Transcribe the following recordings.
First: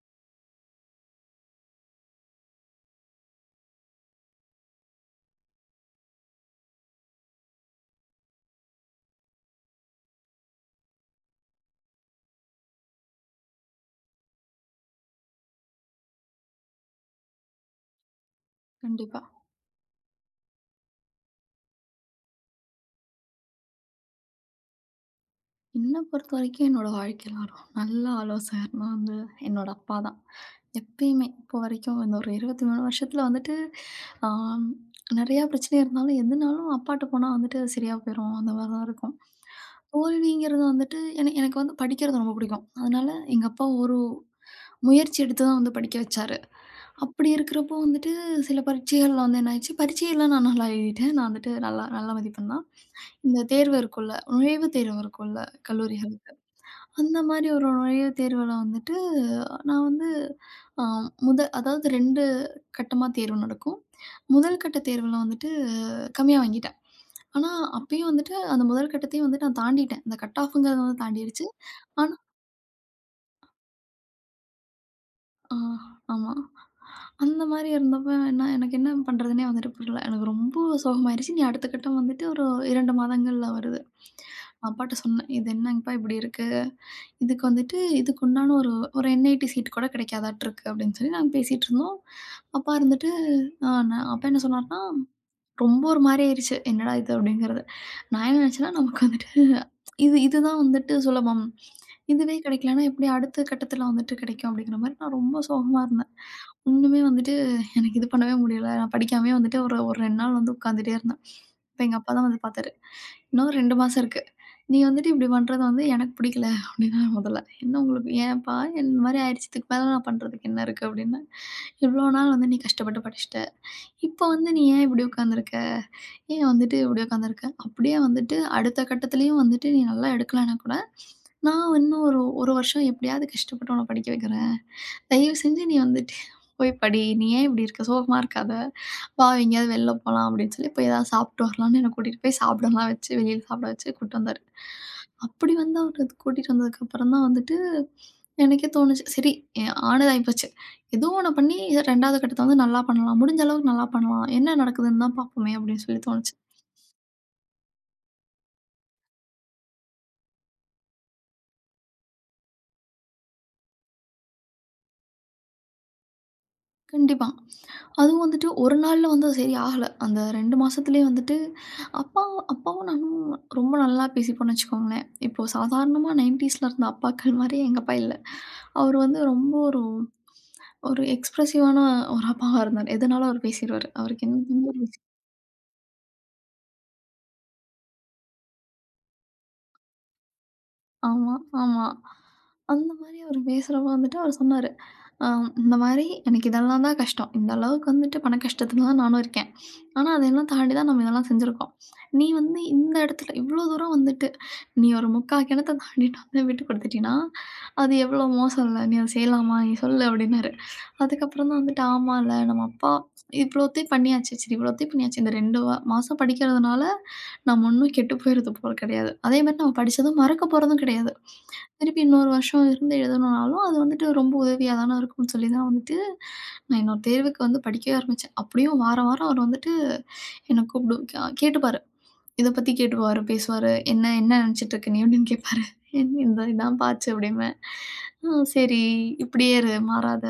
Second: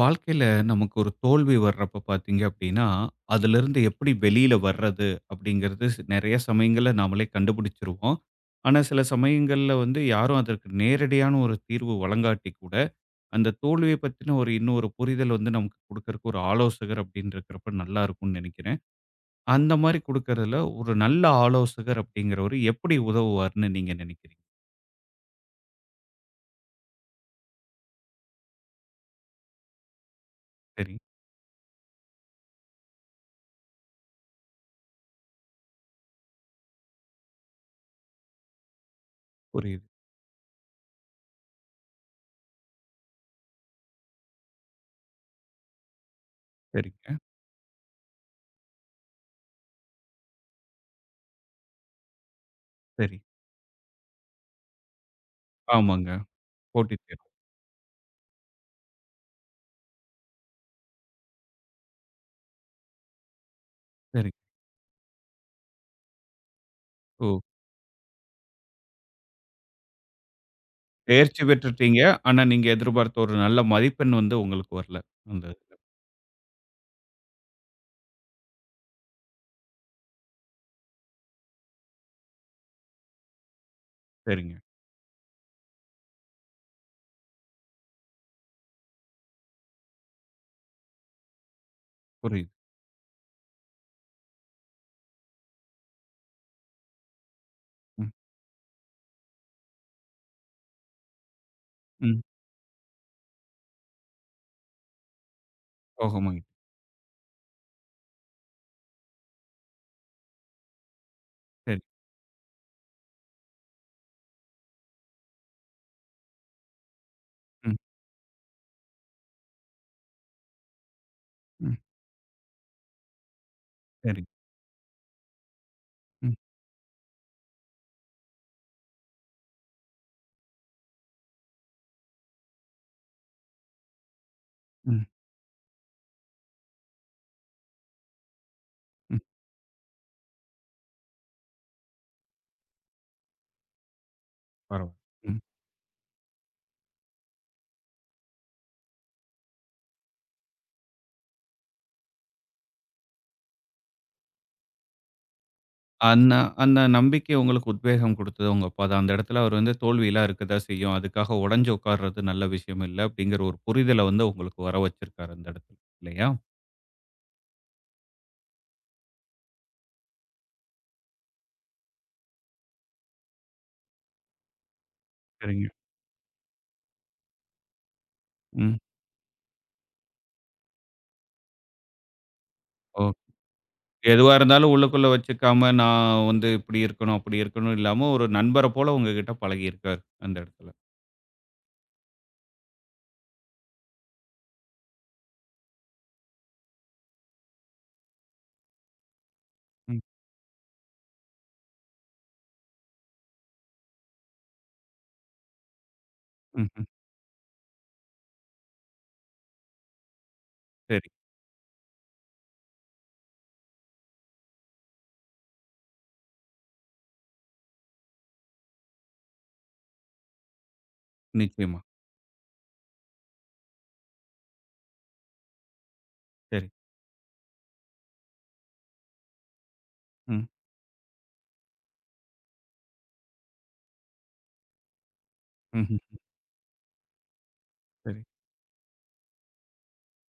வாழ்க்கையில நமக்கு ஒரு தோல்வி வர்றப்ப பார்த்தீங்க அப்படின்னா, அதிலிருந்து எப்படி வெளியில வர்றது அப்படிங்கிறது நெறைய சமயங்கள்ல நாமளே கண்டுபிடிச்சுருவோம். ஆனா, சில சமயங்கள்ல வந்து யாரும் அதற்கு நேரடியான ஒரு தீர்வு வழங்காட்டி கூட, அந்த தோல்விய பத்தின ஒரு இன்னொரு புரிதல் வந்து நமக்கு குடுக்கறக்கு ஒரு ஆலோசகர் அப்படின்னு இருக்கிறப்ப நல்லா இருக்கும்னு நெனைக்கிறேன். கண்டிப்பா. அந்த மாரி குடுக்கறதுல ஒரு நல்ல ஆலோசகர் அப்படிங்கிறவரு எப்படி உதவுவார்ன்னு நீங்க நெனைக்கிறீங்க? என்ன பொறுத்தவரைக்கும் என்னோட வாழ்க்கையில ஒரு நல்ல ஆலோசகர்னா வந்து என்னோட அப்பா தான். சரி, எப்பயுமே இப்போ வரைக்கும் இந்த ஒரு 23 வருஷத்துல வந்துட்டு, ஆம் நெறையா பிரச்சனை இருந்தாலும், எதுனாலும் அப்பாட்ட போனா வந்துட்டு அது சரியா போயிரும். அந்த மாரி தான் இருக்கும். புரியுது. தோல்விங்கிறது வந்துட்டு என எனக்கு வந்து படிக்கிறது ரொம்ப பிடிக்கும். அதனால எங்க அப்பா ஒரு முயற்சி எடுத்து தான் வந்து படிக்க வச்சாரு. சரிங்க. அப்படி இருக்கிறப்போ வந்துட்டு சில பரீட்சைகள்ல வந்து என்ன ஆயிடுச்சு, பரீட்சையெல்லாம் நான் நல்லா எழுதிட்டேன். நான் வந்துட்டு நல்லா நல்ல மதிப்பெண் தான். சரி. இந்த தேர்வு இருக்குல்ல, நுழைவுத் தேர்வு இருக்குல்ல ஆமாங்க. கல்லூரிகளுக்கு. போட்டித் அந்த தேர்வு. மாரி ஒரு நுழைவுத் தேர்வுல வந்துட்டு நான் வந்து அ முத அதாவது 2 கட்டமா தேர்வு நடக்கும். சரி. முதல் கட்ட தேர்வுல வந்துட்டு கம்மியா வாங்கிட்டேன். ஓ! ஆனா, அப்பயும் வந்துட்டு அந்த முதல் கட்டத்தையும் வந்துட்டு நான் தாண்டிட்டேன். அந்த கட் ஆஃப்ங்கிறது வந்து தேர்ச்சி தாண்டிருச்சு. பெற்றுட்டீங்க. ஆனா ஆனா, நீங்க எதிர்பார்த்த ஒரு நல்ல மதிப்பெண் வந்து உங்களுக்கு வரல. அந்த ஆ இதுல. ஆமா. அந்த மாரி இருந்தப்ப என்ன எனக்கு என்ன பண்றதுன்னே வந்துட்டு புரியல. எனக்கு ரொம்ப சோகமாயிருச்சு. இனி அடுத்த கட்டம் வந்துட்டு ஒரு 2 மாதங்கள்ல வருது. சரிங்க. அப்பாட்ட சொன்னேன். "இது என்னங்கப்பா இப்படி இருக்கு?" இதுக்கு வந்துட்டு இதுக்கு உண்டான ஒரு ஒரு என்ஐடி சீட் கூட கிடைக்காதாட்டு இருக்கு அப்படின்னு சொல்லி நாங்க பேசிட்டு இருந்தோம். புரியுது. அப்பா இருந்துட்டு, நான் அப்பா என்ன சொன்னார்ன்னா, ரொம்ப ஒரு மாரி ஆயிருச்சு. என்னடா இது அப்படிங்கிறது. ம், நான் என்ன நினச்சேன்னா, நமக்கு வந்துட்டு இது இதுதான் வந்துட்டு சுலபம். ம். இதுவே கிடைக்கலன்னா எப்படி அடுத்த கட்டத்தில வந்துட்டு கிடைக்கும் அப்படிங்கிற மாரி நான் ரொம்ப சோகமா இருந்தேன். சோகமாயிட்டு. ஒண்ணுமே வந்துட்டு எனக்கு இது பண்ணவே முடியல. நான் படிக்காமயே வந்துட்டு ஒரு ஒரு 2 நாள் வந்து உட்காந்துட்டே இருந்தேன். சரி. அப்ப எங்க அப்பா தான் வந்து பார்த்தாரு. "இன்னும் 2 மாசம் இருக்கு. நீ வந்துட்டு இப்படி பண்றது வந்து எனக்கு பிடிக்கல" அப்படின்னாரு முதல்ல. "என்ன ம், உங்களுக்கு ஏன்ப்பா இந்த மாரி ஆயிடுச்சு. இதுக்கு மேல நான் பண்றதுக்கு என்ன இருக்கு?" அப்படின்னேன். ம். "இவ்வளோ நாள் வந்து நீ கஷ்டப்பட்டு படிச்சுட்ட. சரி. இப்போ வந்து நீ ஏன் இப்படி உட்காந்துருக்க? ம், ஏன் வந்துட்டு இப்படி உட்காந்துருக்க? அப்படியே வந்துட்டு அடுத்த கட்டத்துலயும் வந்துட்டு நீ நல்லா எடுக்கலன்னா கூட, நான் இன்னும் ஒரு 1 வருஷம் எப்படியாவது கஷ்டப்பட்டு உன்ன படிக்க வைக்கிறேன். ம், தயவு செஞ்சு நீ வந்துட்டு போய் படி. நீ ஏன் இப்படி இருக்க? சோகமா இருக்காத. ம். வா எங்கேயாவது வெளில போலாம் அப்படின்னு சொல்லி போய் ஏதாவது சாப்பிட்டு வரலான்னு என்ன கூட்டிட்டு போய் சாப்பிடலாம் வச்சு, வெளியில சாப்பிட வச்சு கூட்டிட்டு வந்தாரு. பரவால்ல. ம். அப்படி வந்து அவரு கூட்டிட்டு வந்ததுக்கப்புறம் தான் வந்துட்டு, எனக்கே தோணுச்சு, சரி ஆனது ஆயி போச்சு. ஏதோ ஒண்ண பண்ணி 2வது கட்டத்த வந்து நல்லா பண்ணலாம். முடிஞ்ச அளவுக்கு நல்லா பண்ணலாம். என்ன நடக்குதுன்னு தான் பார்ப்போமே அப்படின்னு சொல்லி தோணுச்சு. அந்த அந்த நம்பிக்கை உங்களுக்கு உத்வேகம் குடுத்தது உங்க அப்பா தான். அந்த இடத்துல அவர் வந்து தோல்விலாம் இருக்கதா செய்யும். அதுக்காக உடைஞ்சு உட்கார்றது நல்ல விஷயம் இல்ல. அப்படிங்கிற ஒரு புரிதல வந்து உங்களுக்கு வர வச்சிருக்காரு அந்த இடத்துல. இல்லையா? கண்டிப்பா. அதுவும் வந்துட்டு ஒரு நாள்ல வந்து அது சரி ஆகல. அந்த 2 மாசத்துலயே வந்துட்டு அப்பா அப்பாவும் நானும் ரொம்ப நல்லா பேசிப்போம்னு வச்சுக்கோங்களேன். இப்போ சரிங்க. சாதாரணமா 90ஸ்ல இருந்த அப்பாக்கள் மாரி எங்க அப்பா இல்ல. ம். அவரு வந்து ரொம்ப ஒரு ஒரு எக்ஸ்பிரசிவான ஒரு அப்பாவா இருந்தாரு. ஓ. எதுனாலும் அவரு பேசிருவாரு. அவருக்கு எதுவா எந்த இருந்தாலும் உள்ளுக்குள்ள வச்சுக்காம, நான் வந்து இப்படி இருக்கணும், அப்படி இருக்கணும் இல்லாம ஒரு நண்பர போல உங்ககிட்ட பழகியிருக்காரு அந்த இடத்துல. ஆமா, ஆமா. அந்த மாரி அவரு பேசுறப்ப வந்துட்டு அவரு சொன்னாரு. அ இந்த மாரி எனக்கு இதெல்லாம் தான் கஷ்டம். இந்த அளவுக்கு வந்துட்டு பண கஷ்டத்துல தான் நானும் இருக்கேன். ம். ஆனா அதெல்லாம் தாண்டி தான் நம்ம இதெல்லாம் செஞ்சிருக்கோம். நீ வந்து இந்த இடத்துல இவ்ளோ தூரம் வந்துட்டு, நீ ஒரு 3/4 கிணத்த தாண்டிட்டு வந்து விட்டு ம்ஹ்ம். குடுத்துட்டீன்னா, அது எவ்ளோ மோசம் இல்ல. நீ அத செய்யலாமா? நீ சொல்லு அப்டின்னாரு. சரி. அதுக்கப்புறம் தான் வந்துட்டு ஆமால்ல நம்ம அப்பா இவ்ளோத்தையும் பண்ணியாச்சு. சரி இவ்ளோத்தையும் பண்ணியாச்சு. இந்த 2வது மாசம் படிக்கிறதுனால நம்ம ஒண்ணும் கெட்டு போயிறது போல கிடையாது. அதே மாரி நம்ம படிச்சதும் மறக்க போறதும் கிடையாது. நிச்சயமா. திருப்பி இன்னொரு வருஷம் இருந்து எழுதணும்னாலும், அது வந்துட்டு ரொம்ப உதவியா தானே இருக்கும்ன்னு சொல்லி தான் வந்துட்டு, சரி. நான் இன்னொரு தேர்வுக்கு வந்து படிக்கவே ஆரம்பிச்சேன். அப்படியும் வாரம் வாரம் அவர் வந்துட்டு ம். என்ன கூப்பிடு கேட்டுப்பாரு. இத பத்தி கேட்டுப்பாரு, பேசுவாரு. "என்ன என்ன நெனச்சுட்டு இருக்க நீ?" அப்படின்னு கேட்பாரு. ம்ஹ்ம். "என் இந்த இதான்ப்பா ஆச்சு" அப்படிம்பேன். சரி. சரி இப்படியே இரு, மாறாத.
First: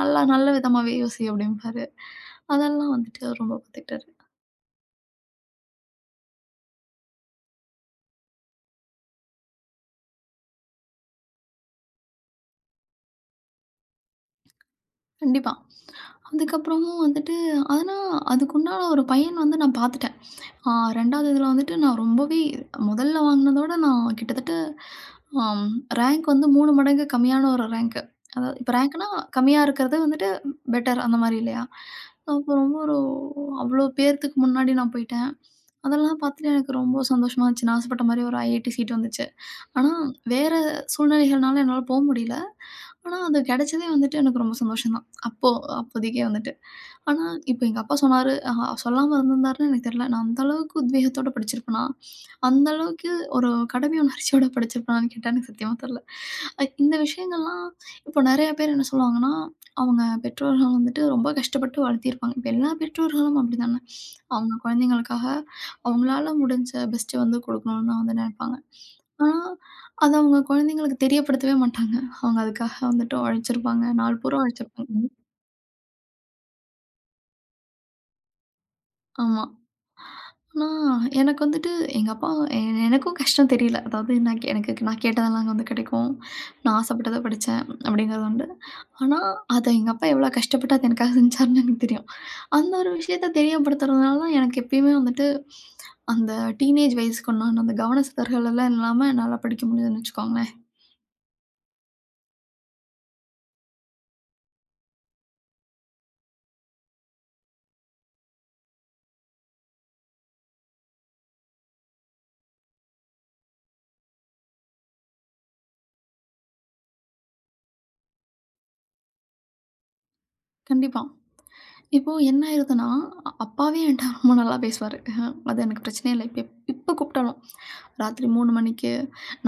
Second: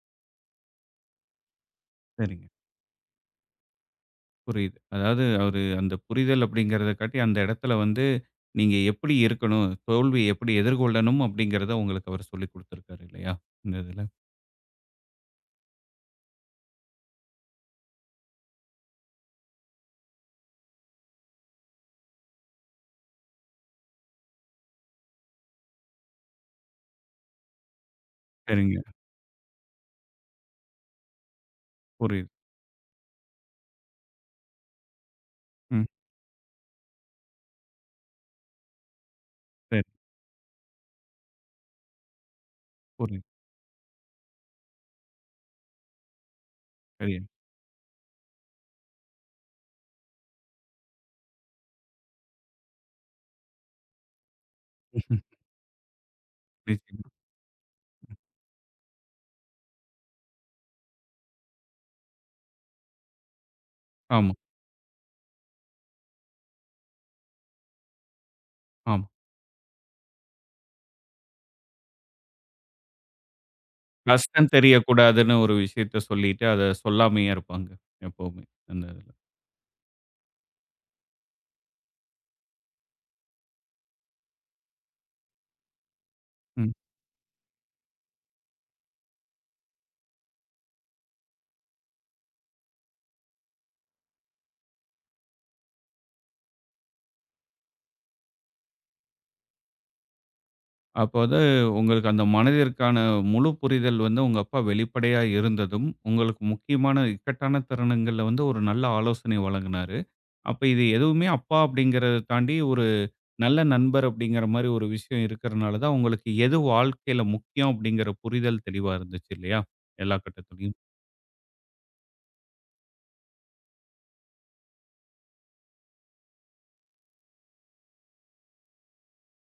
நல்லா நல்ல விதமாவே யோசி" அப்படிம்பாரு. சரிங்க. அதெல்லாம் வந்துட்டு அவர் ரொம்ப பாத்துக்கிட்டாரு. புரியுது. அதாவது அவரு அந்த புரிதல் அப்படிங்கிறத காட்டி, அந்த இடத்துல வந்து நீங்க எப்படி இருக்கணும்? தோல்விய எப்படி எதிர்கொள்ளணும்? அப்படிங்கிறத உங்களுக்கு அவரு சொல்லிக் குடுத்துருக்காரு இல்லையா? இந்த இதுல. கண்டிப்பா. அதுக்கப்புறமும் வந்துட்டு ஆனா, அதுக்குண்டான ஒரு பையன் வந்து நான் பார்த்துட்டேன். ஆ 2வது இதில வந்துட்டு நான் ரொம்பவே முதல்ல வாங்கினதோட நான் கிட்டத்தட்ட ஆம். ரேங்க் வந்து 3 மடங்கு கம்மியான ஒரு ரேங்க்கு. அதாவது இப்ப சரிங்க. ரேங்க்னா கம்மியா இருக்கிறது வந்துட்டு பெட்டர் அந்த மாரி இல்லையா? புரியுது. அப்போ ரொம்ப ஒரு அவ்ளோ பேத்துக்கு முன்னாடி நான் போயிட்டேன். ம். அதெல்லாம் பார்த்துட்டு எனக்கு ரொம்ப சந்தோஷமா இருந்துச்சு. நான் ஆசைப்பட்ட மாரி ஒரு ஐஐடி சீட் வந்துச்சு. சரி. ஆனா வேற சூழ்நிலைகள்னால என்னால போ முடியல. ஆனா புரியுது. அது கிடைச்சதே வந்துட்டு எனக்கு ரொம்ப சந்தோஷம் தான். அப்போ அப்போதைக்கே வந்துட்டு. சரியா. ஆனா இப்ப எங்க அப்பா சொன்னாரு, சொல்லாம இருந்திருந்தாருன்னு எனக்கு தெரியல. நான் அந்த அளவுக்கு உத்வேகத்தோட படிச்சிருப்பேனா? அந்த அளவுக்கு ஒரு கடமை உணர்ச்சியோட படிச்சிருப்பானான்னு கேட்டா, எனக்கு சத்தியமா தெரியல. இந்த நிச்சயமா. விஷயங்கள்லாம் இப்போ நெறைய பேர் என்ன சொல்லுவாங்கன்னா, அவங்க பெற்றோர்கள் வந்துட்டு ரொம்ப கஷ்டப்பட்டு வளர்த்திருப்பாங்க. இப்ப எல்லா பெற்றோர்களும் அப்படிதானே. ஆமா, அவங்க குழந்தைங்களுக்காக அவங்களால முடிஞ்ச பெஸ்ட்ட வந்து குடுக்கணும்னு தான் வந்து நெனைப்பாங்க. ஆமா. ஆனா, அத அவங்க குழந்தைங்களுக்கு தெரியப்படுத்தவே மாட்டாங்க. அவங்க அதுக்காக வந்துட்டு உழைச்சிருப்பாங்க. நாள் பூரா கஷ்டம் உழைச்சிருப்பாங்க. தெரியக்கூடாதுன்னு ஒரு விஷயத்த சொல்லிட்டு, அத சொல்லாமயே இருப்பாங்க எப்பவுமே. அந்த இதுல. ஆமா. ஆனா, எனக்கு வந்துட்டு எங்க அப்பா எ எனக்கும் கஷ்டம் தெரியல. அதாவது நான் எனக்கு நான் கேட்டதெல்லாம் அங்க வந்து கிடைக்கும். ம். நான் ஆசைப்பட்டத படிச்சேன் அப்படிங்கிறது உண்டு. ஆனா, அத எங்க அப்பா எவ்வளோ கஷ்டப்பட்டு அது எனக்காக செஞ்சாருன்னு எனக்கு தெரியும். அந்த ஒரு விஷயத்த தெரியப்படுத்துறதுனால தான் எனக்கு எப்பயுமே வந்துட்டு அந்த டீனேஜ் வயசுக்கு உண்டான அந்த கவன சிதறல் எல்லாம் இல்லாம என்னால படிக்க முடியுதுன்னு வச்சுக்கோங்களேன். அப்ப வந்து உங்களுக்கு அந்த மனதிற்கான முழு புரிதல் வந்து உங்க அப்பா வெளிப்படையா இருந்ததும், உங்களுக்கு முக்கியமான இக்கட்டான தருணங்கள்ல வந்து ஒரு நல்ல ஆலோசனை வழங்குனாரு. அப்ப இது எதுவுமே அப்பா அப்படிங்கிறத தாண்டி ஒரு நல்ல நண்பர் அப்படிங்கிற மாரி ஒரு விஷயம் இருக்கிறனால தான் உங்களுக்கு எது வாழ்க்கையில முக்கியம் அப்படிங்கிற புரிதல் தெளிவா இருந்துச்சு இல்லையா? எல்லா கட்டத்துலயும். கண்டிப்பா. இப்போ என்ன ஆயிருதுன்னா, அப்பாவே என்ட்ட ரொம்ப நல்லா பேசுவாரு. அது எனக்கு பிரச்சனையே இல்ல. இப்ப எப்ப கூப்பிட்டாலும், ராத்திரி 3 மணிக்கு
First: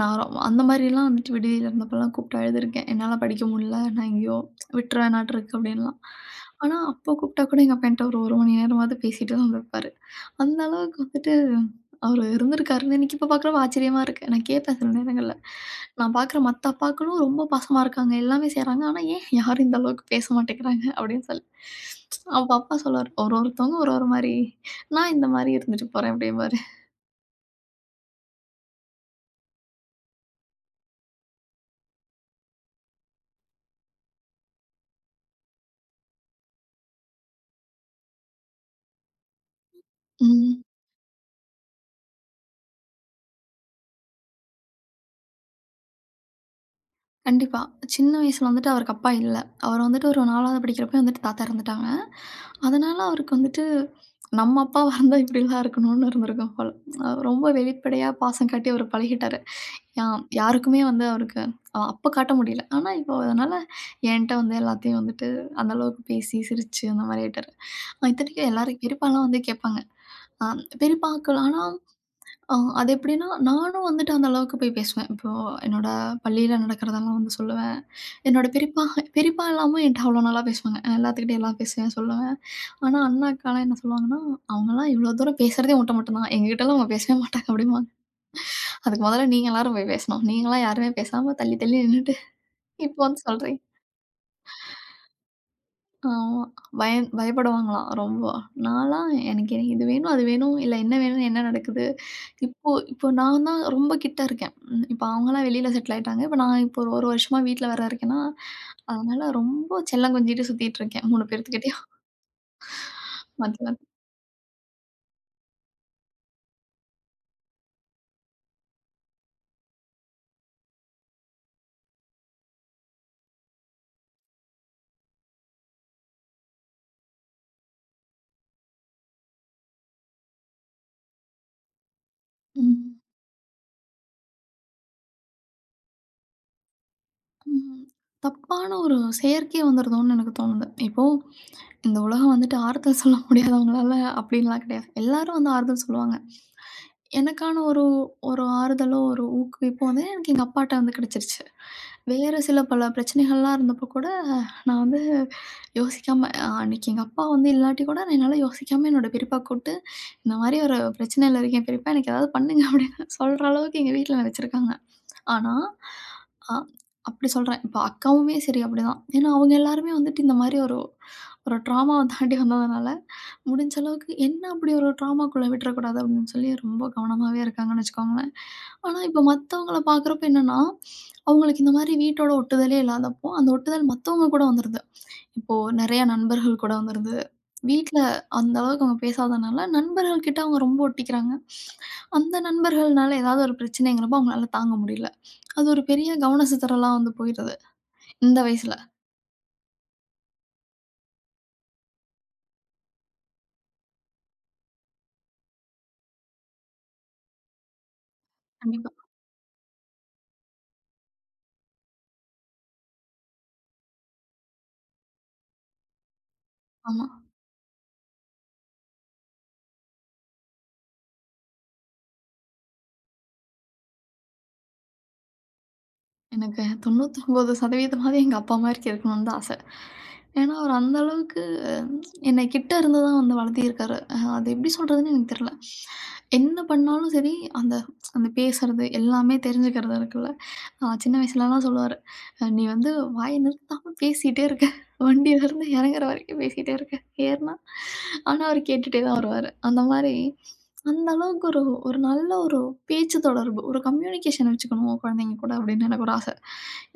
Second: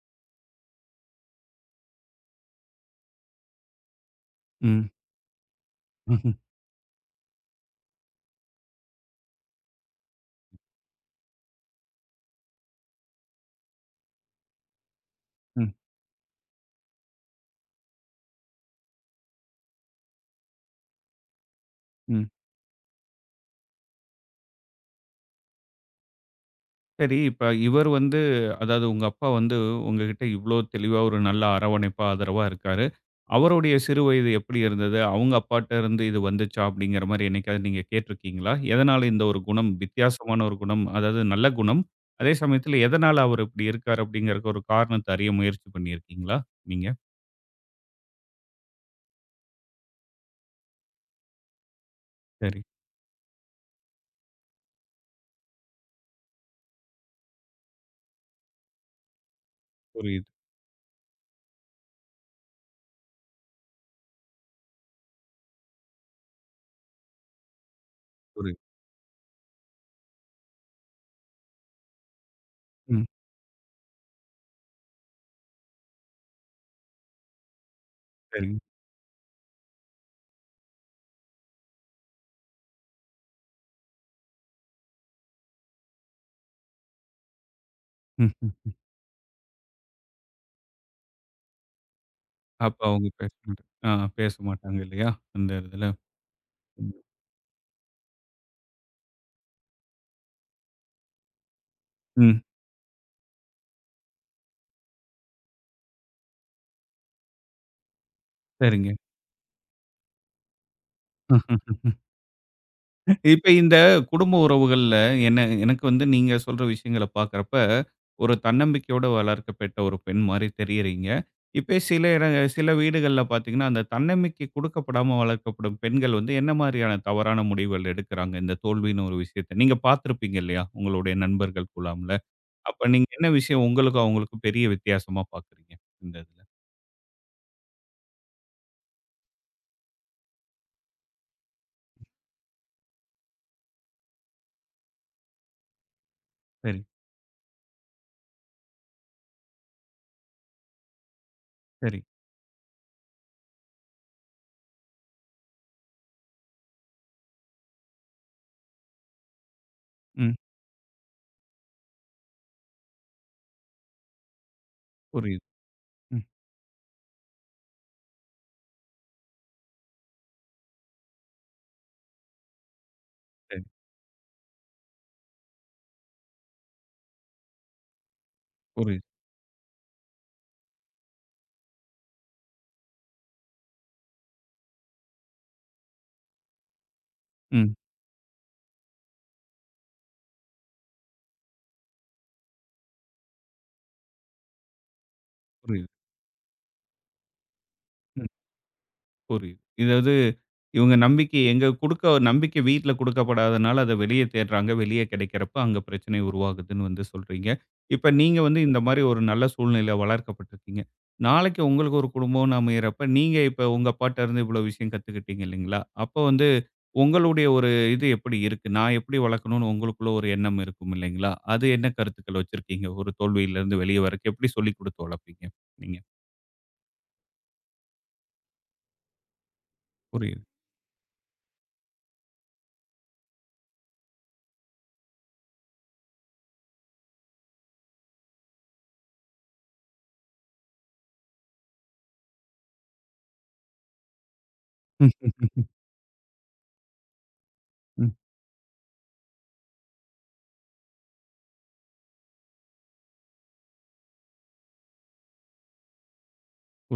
நான் அந்த மாதிரிலாம் வந்துட்டு விடுதியில இருந்தப்பலாம் கூப்பிட்டு அழுதுருக்கேன். என்னால படிக்க முடியல, நான் எங்கேயோ ம். விட்டுற வேணாட்டிருக்கு அப்படின்லாம். ம்ஹ்ம். ஆனா, அப்போ கூப்பிட்டா கூட எங்க அப்பா என்ட்ட ஒரு 1 மணி நேரமாவது பேசிட்டு தான் வந்திருப்பாரு. அந்த அளவுக்கு வந்துட்டு அவரு இருந்திருக்காருன்னு எனக்கு இப்ப பார்க்குறப்ப ஆச்சரியமா இருக்கு. நான் கேட்பேன் சில நேரங்கள்ல. ம். நான் பார்க்குற மத்த அப்பாக்களும் ரொம்ப பாசமா இருக்காங்க. எல்லாமே செய்றாங்க. ஆனா ஏன் யாரும் இந்த அளவுக்கு பேச மாட்டேங்கிறாங்க அப்படின்னு சொல்லி. ம். அப்ப அப்பா சொல்லுவாரு, ஒரு ஒருத்தவங்க ஒரு ஒரு மாரி, நான் இந்த மாரி இருந்துட்டு போறேன் அப்படிம்பாரு. சரி, இப்ப இவர் வந்து அதாவது உங்க அப்பா வந்து உங்ககிட்ட இவ்ளோ தெளிவா ஒரு நல்ல அரவணைப்பா, ஆதரவா இருக்காரு. அவருடைய சிறு வயது எப்படி இருந்தது? அவங்க அப்பாட்ட இருந்து இது வந்துச்சா? அப்படிங்கிற மாரி என்னைக்காவது நீங்க கேட்டிருக்கீங்களா? எதனால இந்த ஒரு குணம் வித்தியாசமான ஒரு ம். குணம், அதாவது நல்ல குணம். அதே சமயத்துல எதனால அவர் இப்படி இருக்காரு? அப்படிங்கறக்கு ஒரு காரணத்த அறிய முயற்சி பண்ணியிருக்கீங்களா நீங்க? கண்டிப்பா. சின்ன வயசுல வந்துட்டு அவருக்கு அப்பா இல்ல. அவர் வந்துட்டு ஒரு 4வது படிக்கிறப்பயே வந்துட்டு தாத்தா இறந்துட்டாங்க. சரி. அதனால அவருக்கு வந்துட்டு, நம்ம அப்பாவா இருந்தா இப்படிலாம் இருக்கணும்னு இருந்திருக்கும் போல. ரொம்ப வெளிப்படையா பாசம் காட்டி அவரு பழகிட்டாரு. யா புரியுது, யாருக்குமே வந்து அவருக்கு அப்ப காட்ட முடியல. ஆனா இப்போ அதனால என்ட்ட வந்து எல்லாத்தையும் வந்துட்டு அந்த அளவுக்கு பேசி, சிரிச்சு அந்த மாரி ஆயிட்டாரு. இத்தனைக்கும் புரியுது. எல்லாரும் பெரியப்பாலாம் வந்து கேட்பாங்க. அ பெரியப்பாக்கள் ஆனா அது ம். எப்படின்னா, நானும் வந்துட்டு அந்த அளவுக்கு போய் பேசுவேன். இப்போ என்னோட பள்ளியில நடக்கிறதெல்லாம் வந்து சொல்லுவேன். என்னோட சரிங்க. பெரியப்பா பெரியப்பா எல்லாமும் என்ட்ட அவ்வளோ நல்லா பேசுவாங்க. எல்லாத்துக்கிட்டயும் எல்லாம் பேசுவேன், சொல்லுவேன். ஆனா அண்ணா, அக்காலாம் என்ன சொல்லுவாங்கன்னா, "அவங்கலாம் இவ்வளோ தூரம் பேசுறதே உன்ட்ட மட்டும் தான். எங்ககிட்டலாம் அவங்க பேசவே மாட்டாங்க" அப்படிம்பாங்க. ம், ம். அதுக்கு முதல்ல நீங்க எல்லாரும் போய் பேசணும். நீங்கலாம் யாருமே பேசாம தள்ளி தள்ளி நின்னுட்டு அப்ப இப்போ அவங்க வந்து பேச மாட்டாங்க. சொல்றீங்க. ஆ பேச மாட்டாங்க இல்லையா? அந்த இதுல. ஆமா. பயப்படுவாங்களாம் ரொம்ப. நான்லாம் எனக்கு எனக்கு இது வேணும், அது வேணும், இல்ல என்ன வேணும், என்ன நடக்குது? ம். இப்போ இப்போ நான் தான் ரொம்ப கிட்ட இருக்கேன். ம். இப்போ அவங்கலாம் வெளியில செட்டில் ஆயிட்டாங்க. இப்போ நான் இப்போ ஒரு 1 வருஷமா வீட்ல வேற இருக்கேன்னா, சரிங்க. அதனால ரொம்ப செல்லம் கொஞ்சிட்டு சுத்திட்டு இருக்கேன். 3 அ. பேர்த்துக்கிட்டயும் இப்ப மாத்தி இந்த மாத்தி. குடும்ப உறவுகள்ல, என்ன எனக்கு வந்து நீங்க சொல்ற விஷயங்கள பார்க்கிறப்ப, ஒரு தன்னம்பிக்கையோட வளர்க்கப்பட்ட ஒரு பெண் மாரி தெரியிறீங்க. இப்ப சில வீடுகள்ல பார்த்தீங்கன்னா, அந்த தன்னம்பிக்கை குடுக்கப்படாம வளர்க்கப்படும் பெண்கள் வந்து என்ன மாரியான தவறான முடிவுகள் எடுக்குறாங்க? இந்த தோல்வின்னு ஒரு விஷயத்த நீங்க பார்த்திருப்பீங்க இல்லையா? உங்களுடைய நண்பர்கள் குழாம்ல. அப்ப ம். நீங்க என்ன விஷயம் உங்களுக்கும் அவங்களுக்கும் பெரிய வித்தியாசமா பார்க்குறீங்க? இந்த இதுல. ம். தப்பான ஒரு செயற்கை வந்துருதோன்னு எனக்கு தோணுது. இப்போ இந்த உலகம் வந்துட்டு ஆறுதல் சொல்ல முடியாதவங்களால அப்படின்லாம் கிடையாது. எல்லாரும் வந்து ஆறுதல் சொல்லுவாங்க. சரி, எனக்கான ஒரு ஒரு ஆறுதலோ, ஒரு ஊக்குவிப்போ வந்து எனக்கு எங்க அப்பாட்ட வந்து கிடைச்சிருச்சு. சரி. வேறு சில பல பிரச்சனைகள்லாம் இருந்தப்போ கூட, நான் வந்து யோசிக்காம அன்னைக்கு எங்க அப்பா வந்து இல்லாட்டி கூட நான் என்னால யோசிக்காம என்னோட பெரியப்பா கூப்பிட்டு, ம். "இந்த மாரி ஒரு பிரச்சனையில இருக்கேன் பெரியப்பா, எனக்கு ஏதாவது பண்ணுங்க" அப்படின்னு சொல்ற அளவுக்கு எங்க வீட்ல நான் வச்சிருக்காங்க. புரியுது. ஆனா, ம். அ அப்படி சொல்றேன். இப்ப அக்காவுமே சரி அப்படிதான். ஏன்னா, அவங்க எல்லாருமே வந்துட்டு இந்த மாரி ஒரு ஒரு ட்ராமாவ தாண்டி வந்ததுனால, சரி. முடிஞ்ச அளவுக்கு என்ன அப்படி ஒரு ட்ராமாக்குள்ள விட்டுறக்கூடாது அப்படின்னு சொல்லி ரொம்ப கவனமாவே இருக்காங்கன்னு வச்சுக்கோங்களேன். ஆனா, புரியுது. இப்ப மத்தவங்கள பார்க்குறப்ப என்னன்னா, அவங்களுக்கு இந்த மாரி வீட்டோட ஒட்டுதலே இல்லாதப்போ, அந்த ஒட்டுதல் மத்தவங்க கூட வந்துருது. இப்போ நெறைய நண்பர்கள் கூட வந்துருது. ம். வீட்ல அந்த அளவுக்கு அவங்க பேசாதனால, நண்பர்கள் கிட்ட அவங்க ரொம்ப ஒட்டிக்கிறாங்க. அந்த நண்பர்கள்னால ஏதாவது ஒரு பிரச்சனைங்கிறப்போ அவங்களால தாங்க முடியல. அது ஒரு புரியுது. ம். பெரிய கவன சிதறலா வந்து போயிருது. இந்த வயசுல. புரியுது. இதாவது இவங்க நம்பிக்கை எங்க குடுக்க நம்பிக்கை வீட்ல குடுக்கப்படாதனால அத வெளிய தேடுறாங்க. வெளிய கிடைக்கிறப்ப அங்க பிரச்சனை உருவாகுதுன்னு வந்து சொல்றீங்க. இப்ப நீங்க வந்து இந்த கண்டிப்பா. மாரி ஒரு நல்ல சூழ்நிலையில வளர்க்கப்பட்டுருக்கீங்க. நாளைக்கு உங்களுக்கு ஒரு குடும்பம்னு அமையறப்ப, நீங்க இப்ப உங்க அப்பாட்ட இருந்து இவ்வளோ விஷயம் கத்துக்கிட்டீங்க இல்லைங்களா? அப்போ வந்து ஆமா. உங்களுடைய ஒரு இது எப்படி இருக்கு? நான் எப்படி வளர்க்கணும்னு உங்களுக்குள்ள ஒரு எண்ணம் இருக்கும் இல்லைங்களா? அது என்ன கருத்துக்கள் வச்சிருக்கீங்க? ஒரு தோல்வியிலிருந்து வெளிய வரக்கு எப்படி சொல்லிக் குடுத்து வளர்ப்பீங்க? நீங்க எனக்கு 99% எங்க அப்பா மாரிக்கு இருக்கணும்னு தான் ஆசை. புரியுது. ஏன்னா, அவரு அந்த அளவுக்கு என்னை கிட்ட இருந்து தான் வந்து வளர்த்திருக்காரு. அது எப்படி சொல்றதுன்னு எனக்கு தெரியல. என்ன பண்ணாலும் சரி, அந்த அந்த பேசுறது எல்லாமே தெரிஞ்சுக்கிறது இருக்குல்ல. சின்ன வயசுலலாம் சொல்லுவாரு, "நீ வந்து வாய நிறுத்தாம பேசிட்டே இருக்க. வண்டியிலருந்து இறங்குற வரைக்கும் பேசிட்டே இருக்க. ஏறுனா" ஆனா அவரு கேட்டுட்டே தான் வருவாரு. அந்த மாரி அந்த அளவுக்கு ஒரு ஒரு நல்ல ஒரு பேச்சு தொடர்பு, ஒரு கம்யூனிகேஷன் வச்சுக்கணும் குழந்தைங்க கூட அப்படின்னு எனக்கு ஒரு ஆச.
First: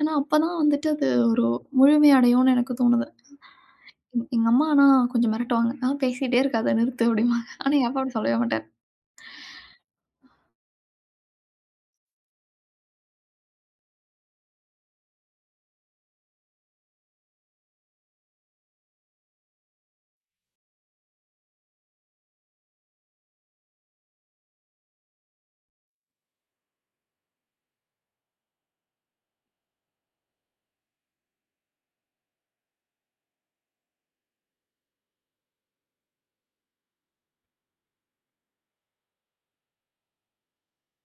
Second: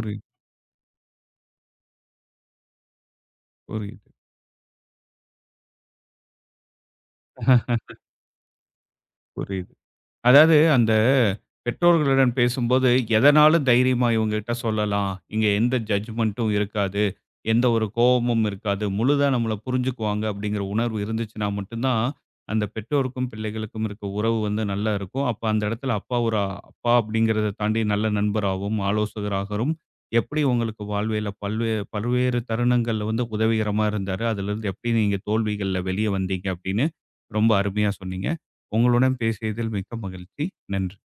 ஏன்னா, அப்பதான் வந்துட்டு அது ஒரு முழுமையடையும்னு எனக்கு தோணுது. புரியுது. எங்க அம்மா ஆனா கொஞ்சம் மிரட்டுவாங்க. "ஆ பேசிட்டே இருக்காத நிறுத்து" அப்படிம்பாங்க. ஆனா எங்க அப்பா அப்படி சொல்லவே மாட்டாங்க. புரியுது. அதாவது அந்த பெற்றோர்களுடன் பேசும்போது, எதனாலும் தைரியமா இவங்ககிட்ட சொல்லலாம். இங்க எந்த ஜட்ஜ்மென்ட்டும் இருக்காது. எந்த ஒரு கோவமும் இருக்காது. முழுதா நம்மள புரிஞ்சுக்குவாங்க அப்படிங்கிற உணர்வு இருந்துச்சுன்னா மட்டும் தான், அந்த பெற்றோருக்கும் பிள்ளைகளுக்கும் இருக்க உறவு வந்து நல்லா இருக்கும். அப்ப அந்த இடத்துல அப்பா ஒரு அப்பா அப்படிங்கிறத தாண்டி நல்ல நண்பராகவும், ஆலோசகராகவும் எப்படி உங்களுக்கு வாழ்வியல்ல பல்வேறு தருணங்கள்ல வந்து உதவிகரமா இருந்தாரு. அதிலிருந்து எப்படி நீங்க தோல்விகள்ல வெளிய வந்தீங்க அப்படின்னு ரொம்ப அருமையா சொன்னீங்க. உங்களுடன் பேசியதில் மிக்க மகிழ்ச்சி. நன்றி.